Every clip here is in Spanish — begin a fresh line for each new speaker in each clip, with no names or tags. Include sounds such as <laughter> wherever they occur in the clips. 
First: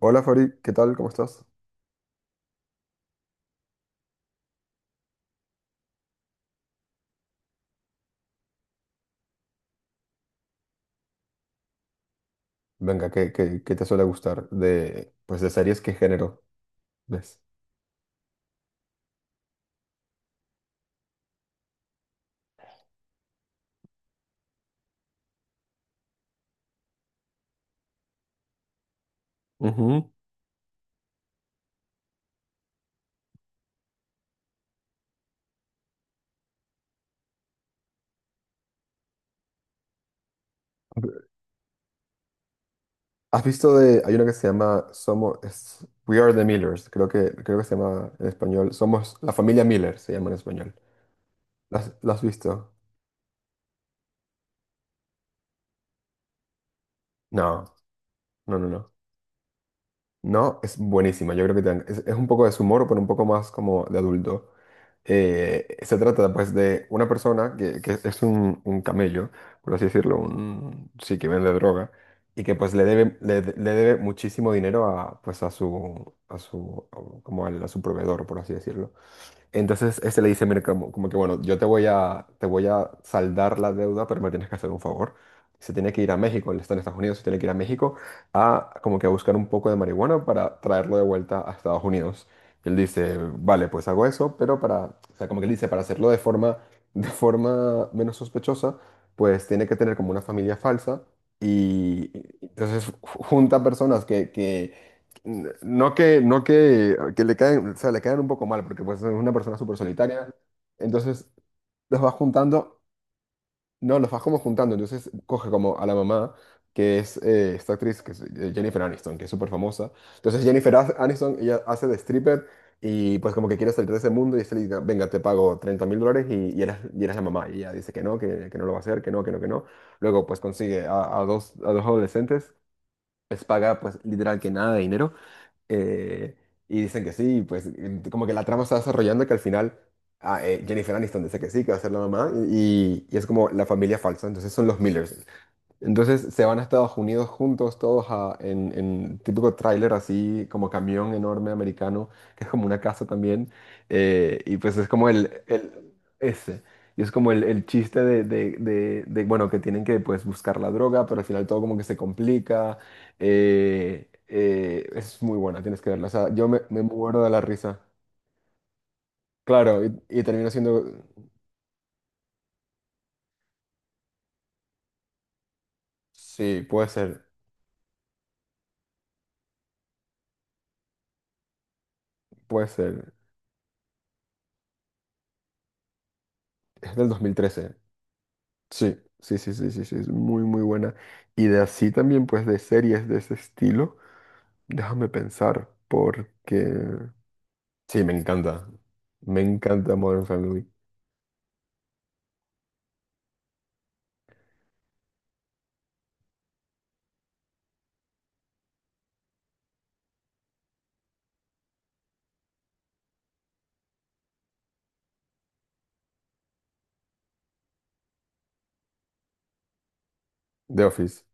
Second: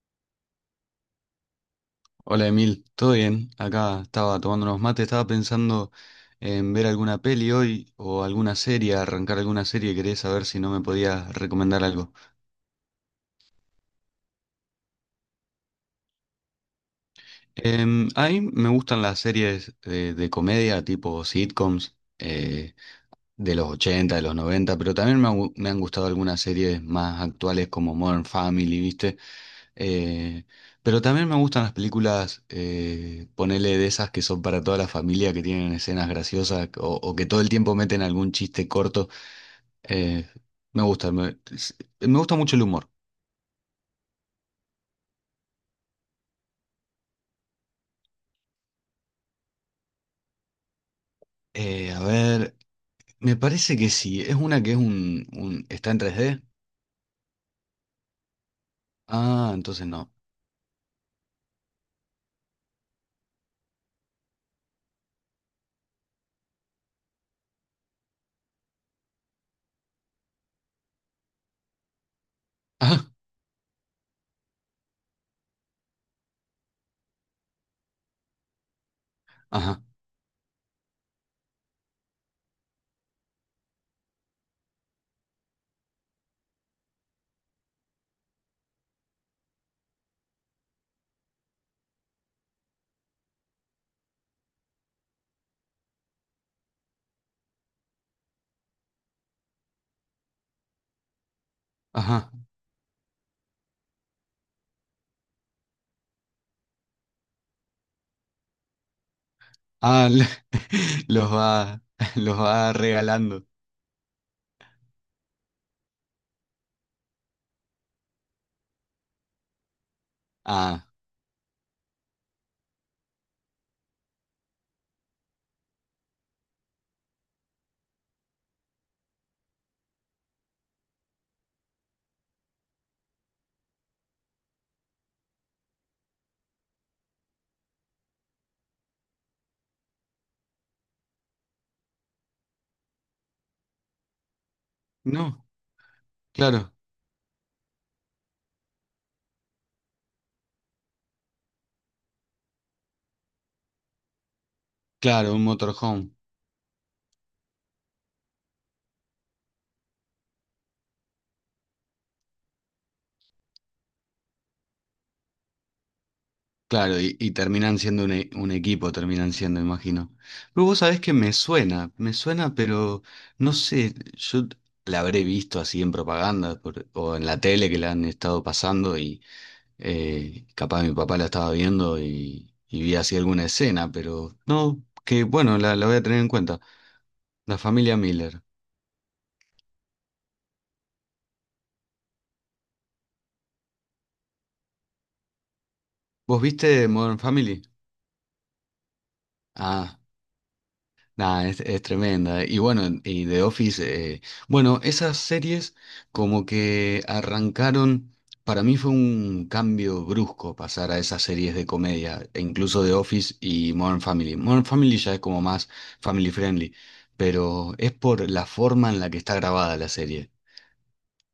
Hola Fabri, ¿qué tal? ¿Cómo estás?
Hola Emil, ¿todo bien? Acá estaba tomando unos mates, estaba pensando en ver alguna peli hoy o alguna serie, arrancar alguna serie, quería saber si no me podías recomendar algo.
Venga, ¿¿qué te suele gustar de, pues, de series? ¿Qué género ves?
A mí me gustan las series de, comedia, tipo sitcoms, de los 80, de los 90, pero también me, me han gustado algunas series más actuales como Modern Family, ¿viste?
Ujú.
Eh, pero también me gustan las películas, ponele de esas que son para toda la familia, que tienen escenas graciosas o que todo el tiempo meten algún chiste corto. Eh, me gusta, me, Me gusta mucho el humor.
¿Has visto de, hay una que se llama Somos, es- We Are the Millers, creo que se llama en español, Somos la familia Miller, se llama en español.
A
La has
ver,
visto?
me parece que sí. Es una que es está en 3D.
No, no, no.
Ah, entonces no.
No, es buenísima. Yo creo que te- es un poco de su humor, pero un poco más como de adulto. Se trata pues de una persona que es un camello, por así decirlo, un, sí, que vende droga y que pues le
<laughs> Ajá,
debe, le, de- le debe muchísimo dinero a, pues, a su, como al- a su proveedor, por así decirlo.
ajá,
Entonces este le dice, mira, como, como que bueno, yo te voy a saldar la deuda, pero me tienes que hacer un favor. Se tiene que ir a México, él está en Estados Unidos, se tiene que ir a México a como que a buscar un poco de marihuana para traerlo de vuelta a Estados Unidos. Y él dice, vale, pues hago eso, pero para, o sea, como que él dice, para hacerlo de forma menos sospechosa, pues tiene que tener como una familia falsa. Y
ajá.
y entonces junta personas que, N- No que, no que, que le caen, o sea, le caen un poco mal, porque pues es una persona súper
Ah, le-
solitaria.
<laughs>
Entonces
los va,
los vas
los va
juntando,
regalando.
no, los vas como juntando. Entonces coge como a la mamá, que es esta actriz, que es Jennifer Aniston, que es súper famosa. Entonces Jennifer
Ah,
As- Aniston, ella hace de stripper y pues como que quiere salir de ese mundo y se le dice, venga, te pago 30.000 dólares y eres la mamá. Y ella dice que no lo va a hacer, que no, que no, que no. Luego pues consigue a dos adolescentes, les paga pues literal que nada de dinero eh, y dicen que sí, pues en- como que la trama se va desarrollando que al final ah, Jennifer Aniston dice que sí, que va a ser la mamá y es como la familia falsa, entonces son los Millers.
no,
Entonces se van a
claro,
Estados Unidos juntos, todos a- en típico tráiler así, como camión enorme americano, que es como una casa también. Y pues es como
claro, un
el-
motorhome.
ese. Y es como el chiste de, bueno, que tienen que pues buscar la droga, pero al final todo como que se complica. Es muy buena, tienes que verla. O sea, yo me, me
Claro,
muero de
y
la
terminan
risa.
siendo un equipo, terminan siendo,
Claro,
imagino.
y termino
Pero vos
siendo...
sabés que me suena, pero no sé, yo la habré visto así en
Sí, puede
o
ser,
en la tele que la han estado pasando y capaz mi papá la estaba viendo
puede
y vi
ser.
así alguna escena, pero no, que bueno, la voy a tener en cuenta.
Es del
La
2013.
familia Miller.
Sí, sí, sí, sí, sí, sí, es muy, muy buena. Y de así también, pues, de series de ese estilo, déjame pensar,
¿Vos
porque...
viste Modern Family?
Sí, me encanta. Me encanta
Ah.
Modern Family.
Nah, es tremenda. Y bueno, y The Office, bueno, esas series como que arrancaron, para mí fue un cambio brusco pasar a esas series de comedia, e incluso The Office y Modern Family. Modern Family ya es como más family friendly, pero es por la forma en la que está grabada la serie
The Office.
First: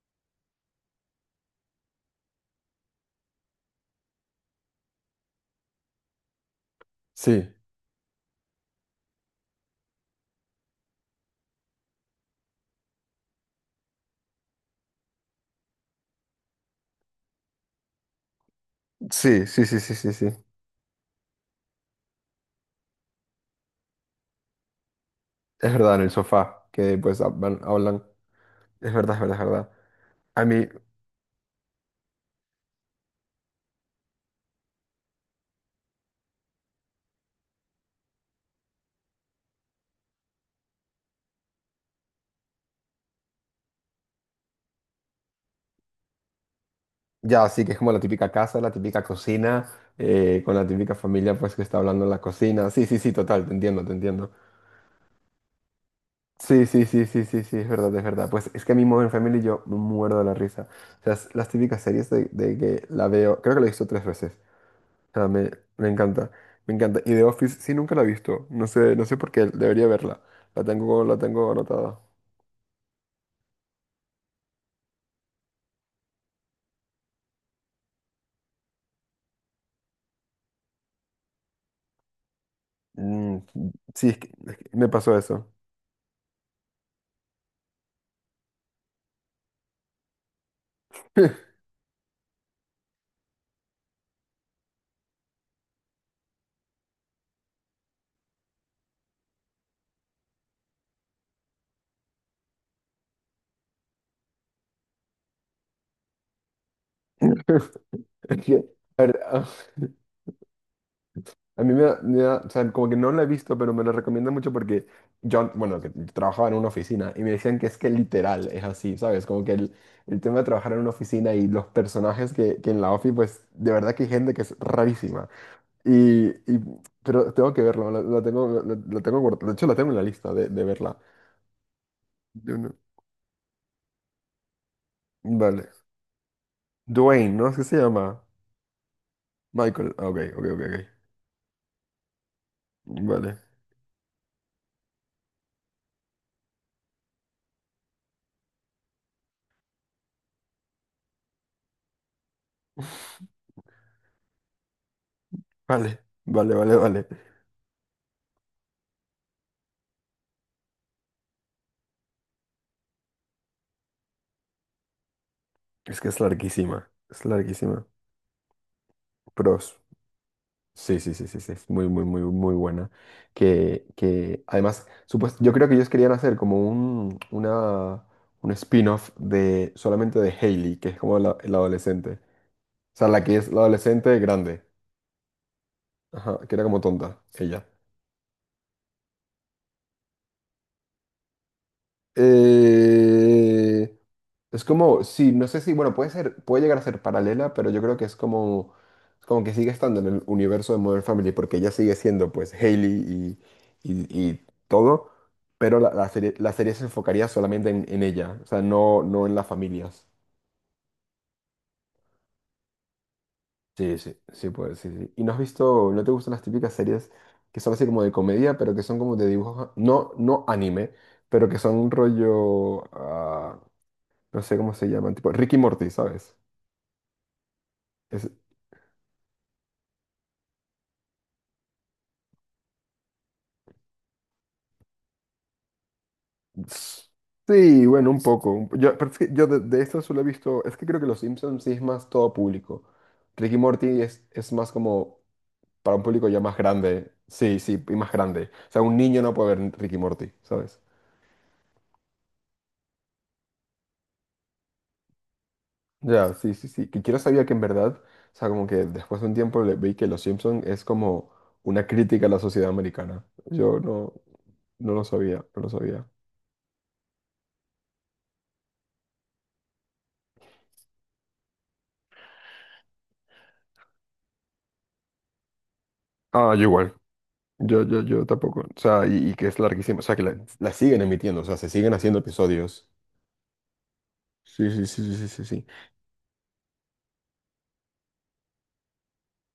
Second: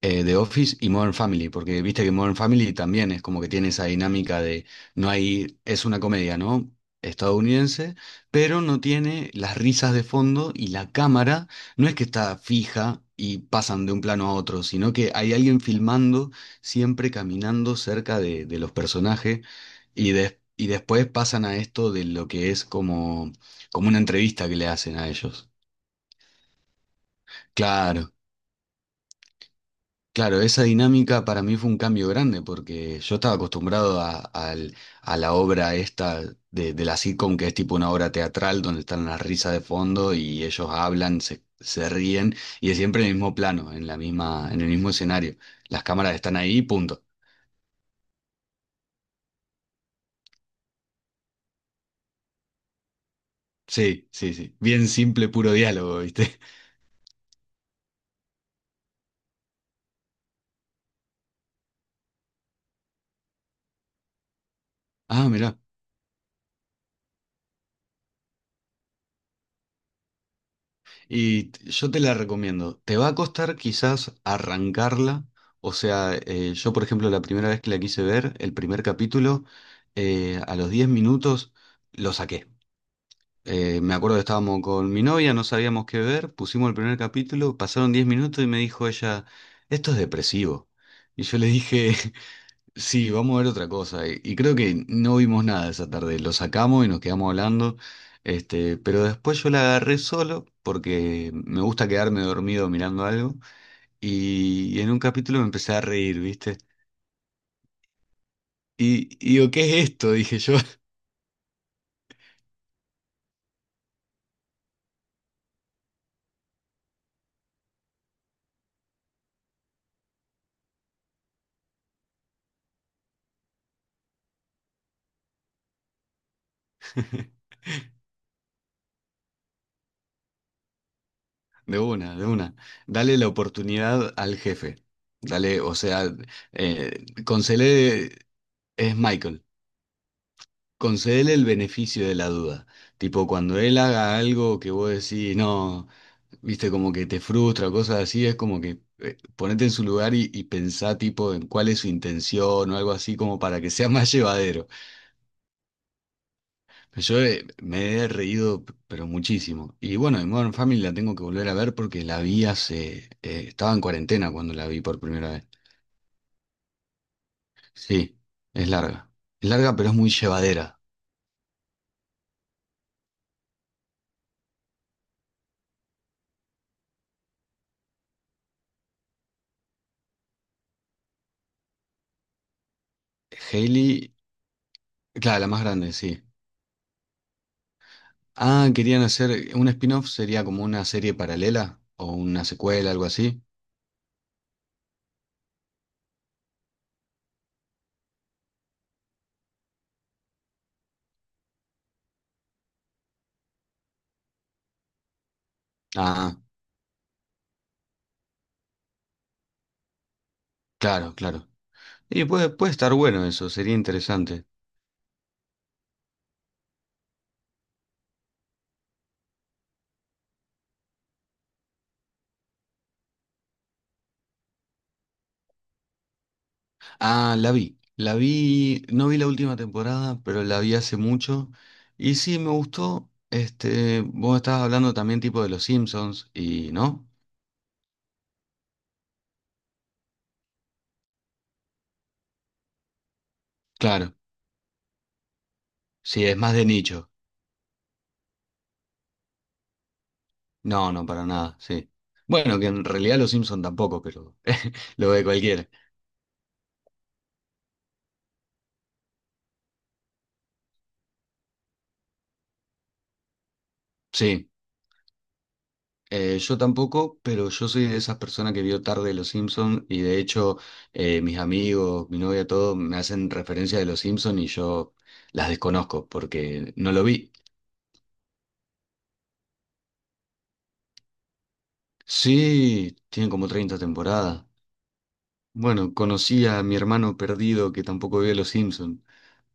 The Office y Modern Family, porque viste que Modern Family también es como que tiene esa dinámica de no hay, es una comedia, ¿no?
Sí,
Estadounidense, pero no tiene las risas de fondo y la cámara no es que está fija y pasan de un plano a otro, sino que hay alguien filmando siempre caminando cerca de los personajes
sí, sí, sí, sí, sí, sí.
y después pasan a esto de lo que es como, como una entrevista que le hacen a ellos.
Es verdad, en el sofá, que pues hablan, hablan.
Claro.
Es verdad, es verdad, es verdad.
Claro,
A
esa
mí,
dinámica para mí fue un cambio grande porque yo estaba acostumbrado a la obra esta de la sitcom, que es tipo una obra teatral donde están las risas de fondo y ellos hablan, se ríen y es siempre en el mismo plano, en la misma, en el mismo escenario. Las cámaras están ahí, punto.
ya, sí, que es como la típica casa, la típica cocina, con la típica familia, pues, que está hablando en la cocina. Sí, sí, sí, total, te entiendo, te
Sí,
entiendo.
sí, sí. Bien simple, puro diálogo, ¿viste? <laughs>
Sí, sí, sí, sí, sí, sí, es verdad, es verdad. Pues es que a mí Modern Family yo me muerdo de la risa. O sea, es las típicas series de que la veo, creo que la he visto tres veces. O sea,
Ah,
me,
mirá.
me encanta, me encanta. Y The Office sí nunca la he visto. No sé, no sé por qué, debería verla. La tengo
Yo
anotada.
te la recomiendo. Te va a costar quizás arrancarla. O sea, yo por ejemplo la primera vez que la quise ver, el primer capítulo, a los 10 minutos lo saqué.
Mm,
Me
sí,
acuerdo
es
que
que, es
estábamos
que me
con mi
pasó
novia, no
eso.
sabíamos qué ver, pusimos el primer capítulo, pasaron 10 minutos y me dijo ella, esto es depresivo. Y yo le dije, sí, vamos a ver otra cosa. Y creo que no vimos nada esa tarde. Lo sacamos y nos quedamos hablando. Este, pero después yo la agarré solo porque me gusta quedarme dormido mirando algo. Y en un capítulo me empecé a reír, ¿viste?
<laughs> Es que, a ver,
Y digo,
<laughs>
¿qué es esto? Dije yo.
A mí me da- o sea, como que no la he visto, pero me la recomiendan mucho porque yo, bueno, que trabajaba en una oficina y me decían que es que literal es así, ¿sabes? Como que el tema de trabajar en una oficina y los personajes que en la ofi, pues de verdad que hay gente que es rarísima. Y, y- pero tengo
<laughs>
que verlo, la tengo, la- la tengo guardada, de hecho la tengo en la lista de verla.
De una, de una.
Yo no-
Dale la oportunidad al jefe. Dale,
Vale.
o sea,
Dwayne,
con
¿no? ¿Es que se
Cele
llama?
es Michael.
Michael. Ah, ok, ok, ok, ok.
Concédele el beneficio de la duda. Tipo,
Vale.
cuando él haga algo que vos decís, no, viste, como que te frustra cosas así, es como que ponete en su lugar y pensá, tipo, en cuál es su intención o algo así,
<laughs>
como para que sea <laughs> más llevadero.
Vale, vale, vale, vale.
Yo me he reído, p- pero muchísimo. Y bueno, de Modern Family la tengo que volver a ver porque la vi hace. Estaba en cuarentena cuando la vi por primera vez.
Es que es larguísima, es larguísima.
Sí, es larga. Es
Pero
larga, pero es muy llevadera.
sí, sí, sí, sí, sí, es muy, muy, muy, muy buena. Que además, supuest- yo creo que ellos querían hacer como un, una, un spin-off de solamente de Hailey, que es como la adolescente. O sea, la que es la
Hailey,
adolescente grande.
claro, la más grande, sí.
Ajá, que era como tonta, ella.
Ah, querían hacer un spin-off, sería como una serie paralela o una secuela, algo así.
Eh, Es como, sí, no sé si, bueno, puede ser, puede llegar a ser paralela, pero yo creo que es como que sigue estando en el universo de Modern Family, porque ella sigue siendo, pues, Hailey y todo, pero la,
Ah,
la serie se enfocaría solamente en ella, o sea, no, no en las familias.
claro, claro. Y puede, puede estar bueno eso, sería
Sí, sí,
interesante.
sí, pues, sí, sí. ¿Y no has visto, no te gustan las típicas series que son así como de comedia, pero que son como de dibujos, no, no anime, pero que son un rollo, ah, no sé cómo se llaman, tipo Ricky Morty, ¿sabes?
Ah, la vi. La vi, no vi la última temporada, pero la vi hace mucho. Y sí, me gustó. Este, vos estabas hablando también tipo de los Simpsons ¿no?
Sí, bueno, un poco. Un po- Yo, pero es que yo de esto solo he visto, es que creo que Los Simpsons sí es más todo público. Ricky y Morty
Claro,
es más como para un
sí,
público
es
ya
más
más
de nicho.
grande. Sí, sí, y más grande. O sea, un niño no puede ver Ricky y Morty, ¿sabes?
No, no, para nada, sí. Bueno, que en realidad los Simpsons tampoco, pero <laughs> lo ve cualquiera.
Ya, sí, sí, sí. Que quiero sabía que en verdad, o sea, como que después de un tiempo le vi que Los Simpson es como una crítica a la sociedad americana. Yo no,
Sí.
no lo sabía, no lo sabía.
Yo tampoco, pero yo soy de esas personas que vio tarde Los Simpson y de hecho mis amigos, mi novia, todo me hacen referencia de Los Simpson y yo las desconozco
Ah, yo
porque no
igual.
lo vi.
Yo tampoco. O sea, y que es larguísimo. O sea, que la siguen emitiendo. O sea, se siguen haciendo episodios.
Sí, tiene como 30 temporadas.
Sí, sí, sí, sí, sí, sí. Sí,
Bueno, conocí a mi hermano perdido que tampoco vio Los Simpson.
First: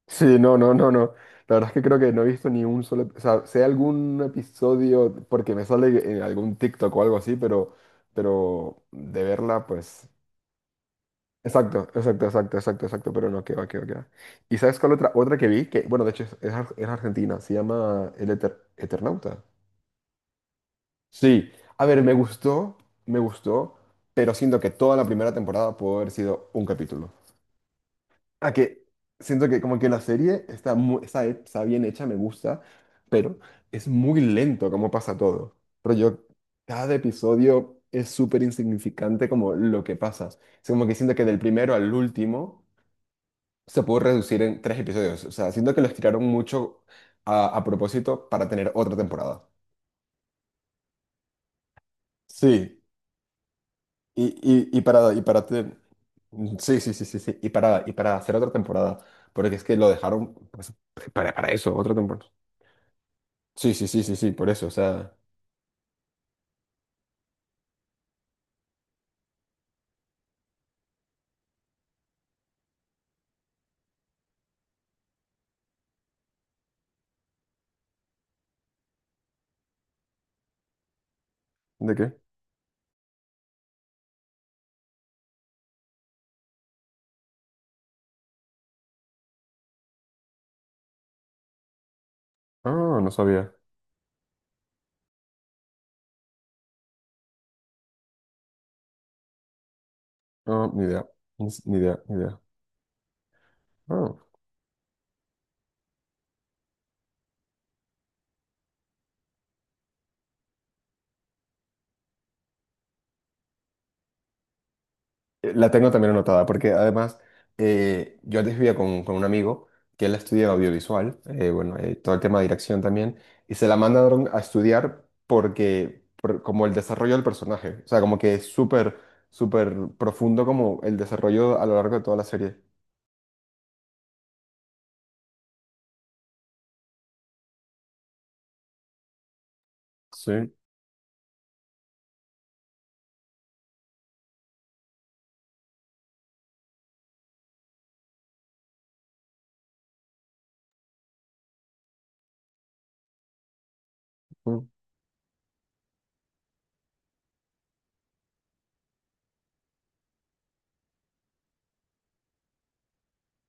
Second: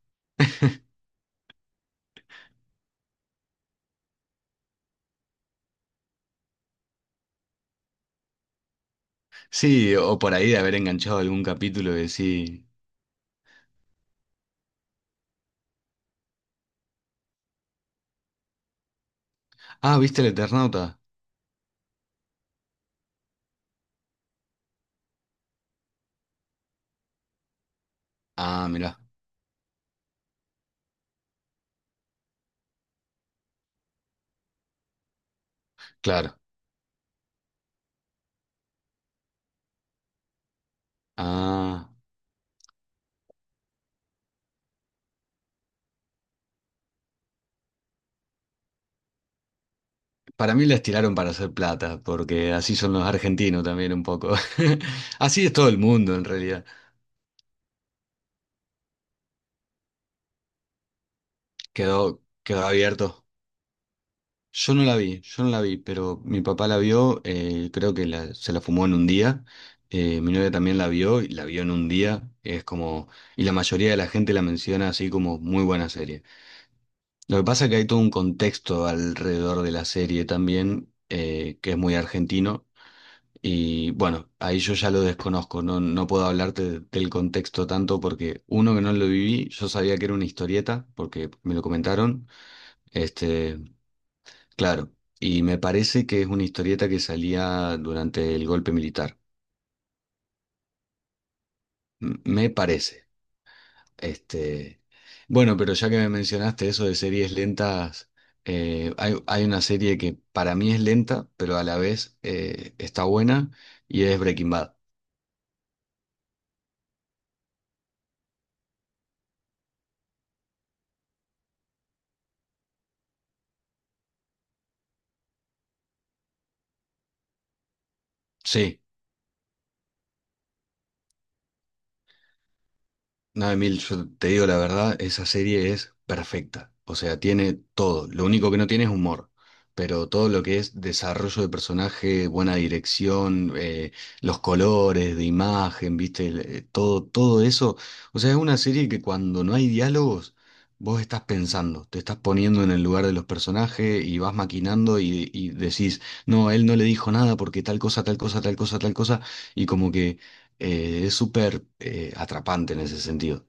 sí, no, no, no. no. La verdad es que creo que no he visto ni un solo... ep- O sea, sé algún episodio porque me sale en algún TikTok o algo así, pero de verla,
Sí,
pues...
o por ahí de haber enganchado algún
Exacto,
capítulo y
exacto, exacto,
decir,
exacto, exacto, pero no, que va, que va, que va. ¿Y sabes cuál otra, otra que vi? Que, bueno, de hecho es ar- es argentina, se llama El Eter- Eternauta.
ah, ¿viste el Eternauta?
Sí, a ver, me gustó, pero siento que toda la primera temporada pudo haber sido un capítulo. A
Ah,
que
mirá,
siento que como que la serie está, mu- está, he- está bien hecha, me gusta, pero es muy lento como pasa todo. Pero yo,
claro.
cada episodio es súper insignificante como lo que pasa. O como que siento que del primero
Ah.
al último se pudo reducir en tres episodios. O sea, siento que lo estiraron mucho a propósito para tener otra temporada.
Para mí la estiraron para hacer plata, porque así
Sí,
son los argentinos también un poco.
Y, y, y para,
<laughs>
y para
Así es todo
te-
el mundo en realidad.
Sí, sí, sí, sí, sí. Y para hacer otra temporada. Porque es que lo dejaron pues, para eso, otra
Quedó,
temporada.
quedó abierto.
Sí, sí, sí, sí, sí, por eso. O
Yo no la
sea,
vi, yo no la vi, pero mi papá la vio, creo que se la fumó en un día. Mi novia también la vio y la vio en un día. Es como, y la mayoría de la gente la menciona así como muy buena serie. Lo que pasa es que hay todo un contexto alrededor de la serie también, que es muy
¿de qué?
argentino. Y bueno, ahí yo ya lo desconozco, no, no puedo hablarte del contexto tanto porque uno que no lo viví, yo sabía que era una historieta porque me lo comentaron,
Ah, no sabía.
este, claro, y me parece que es una historieta que salía durante el golpe militar,
No ni idea. Ni, ni idea, ni idea.
me parece,
Ah.
este, bueno, pero ya que me mencionaste eso de series lentas, hay una serie que para mí es lenta, pero a la vez está buena y es Breaking Bad.
La tengo también anotada, porque además yo antes vivía con un amigo que él estudia audiovisual, bueno, todo el tema de dirección también, y se la mandaron a estudiar porque, por- como el desarrollo del personaje, o sea, como que es
Sí.
súper, súper profundo como el desarrollo a lo largo de toda la serie.
No, Emil, yo te digo la verdad, esa serie es perfecta. O sea, tiene todo. Lo único que no tiene es humor. Pero todo lo
Sí.
que es desarrollo de personaje, buena dirección, los colores de imagen, viste, todo, todo eso. O sea, es una serie que cuando no hay diálogos, vos estás pensando, te estás poniendo en el lugar de los personajes y vas maquinando y decís, no, él no le dijo nada porque tal cosa, tal cosa, tal cosa, tal cosa. Y como que es súper atrapante en ese sentido.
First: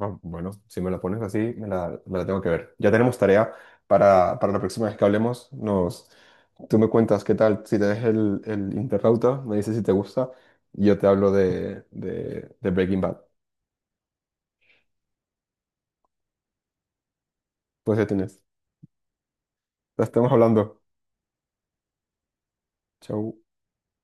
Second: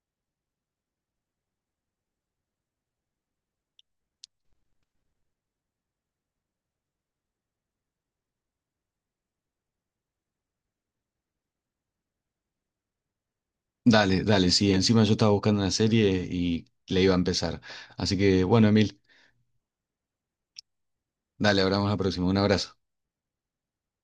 Ah, bueno, si me la pones así, me la tengo que ver. Ya tenemos tarea para la próxima vez que hablemos. Nos, tú me cuentas qué tal, si te ves el Interrauta, me dices si te gusta, y yo te hablo de Breaking Bad.
Dale, dale, sí, encima yo estaba buscando una serie y le iba a empezar.
Pues ya
Así
tienes.
que bueno, Emil,
La estamos hablando.
dale, hablamos la próxima. Un abrazo.
Chau.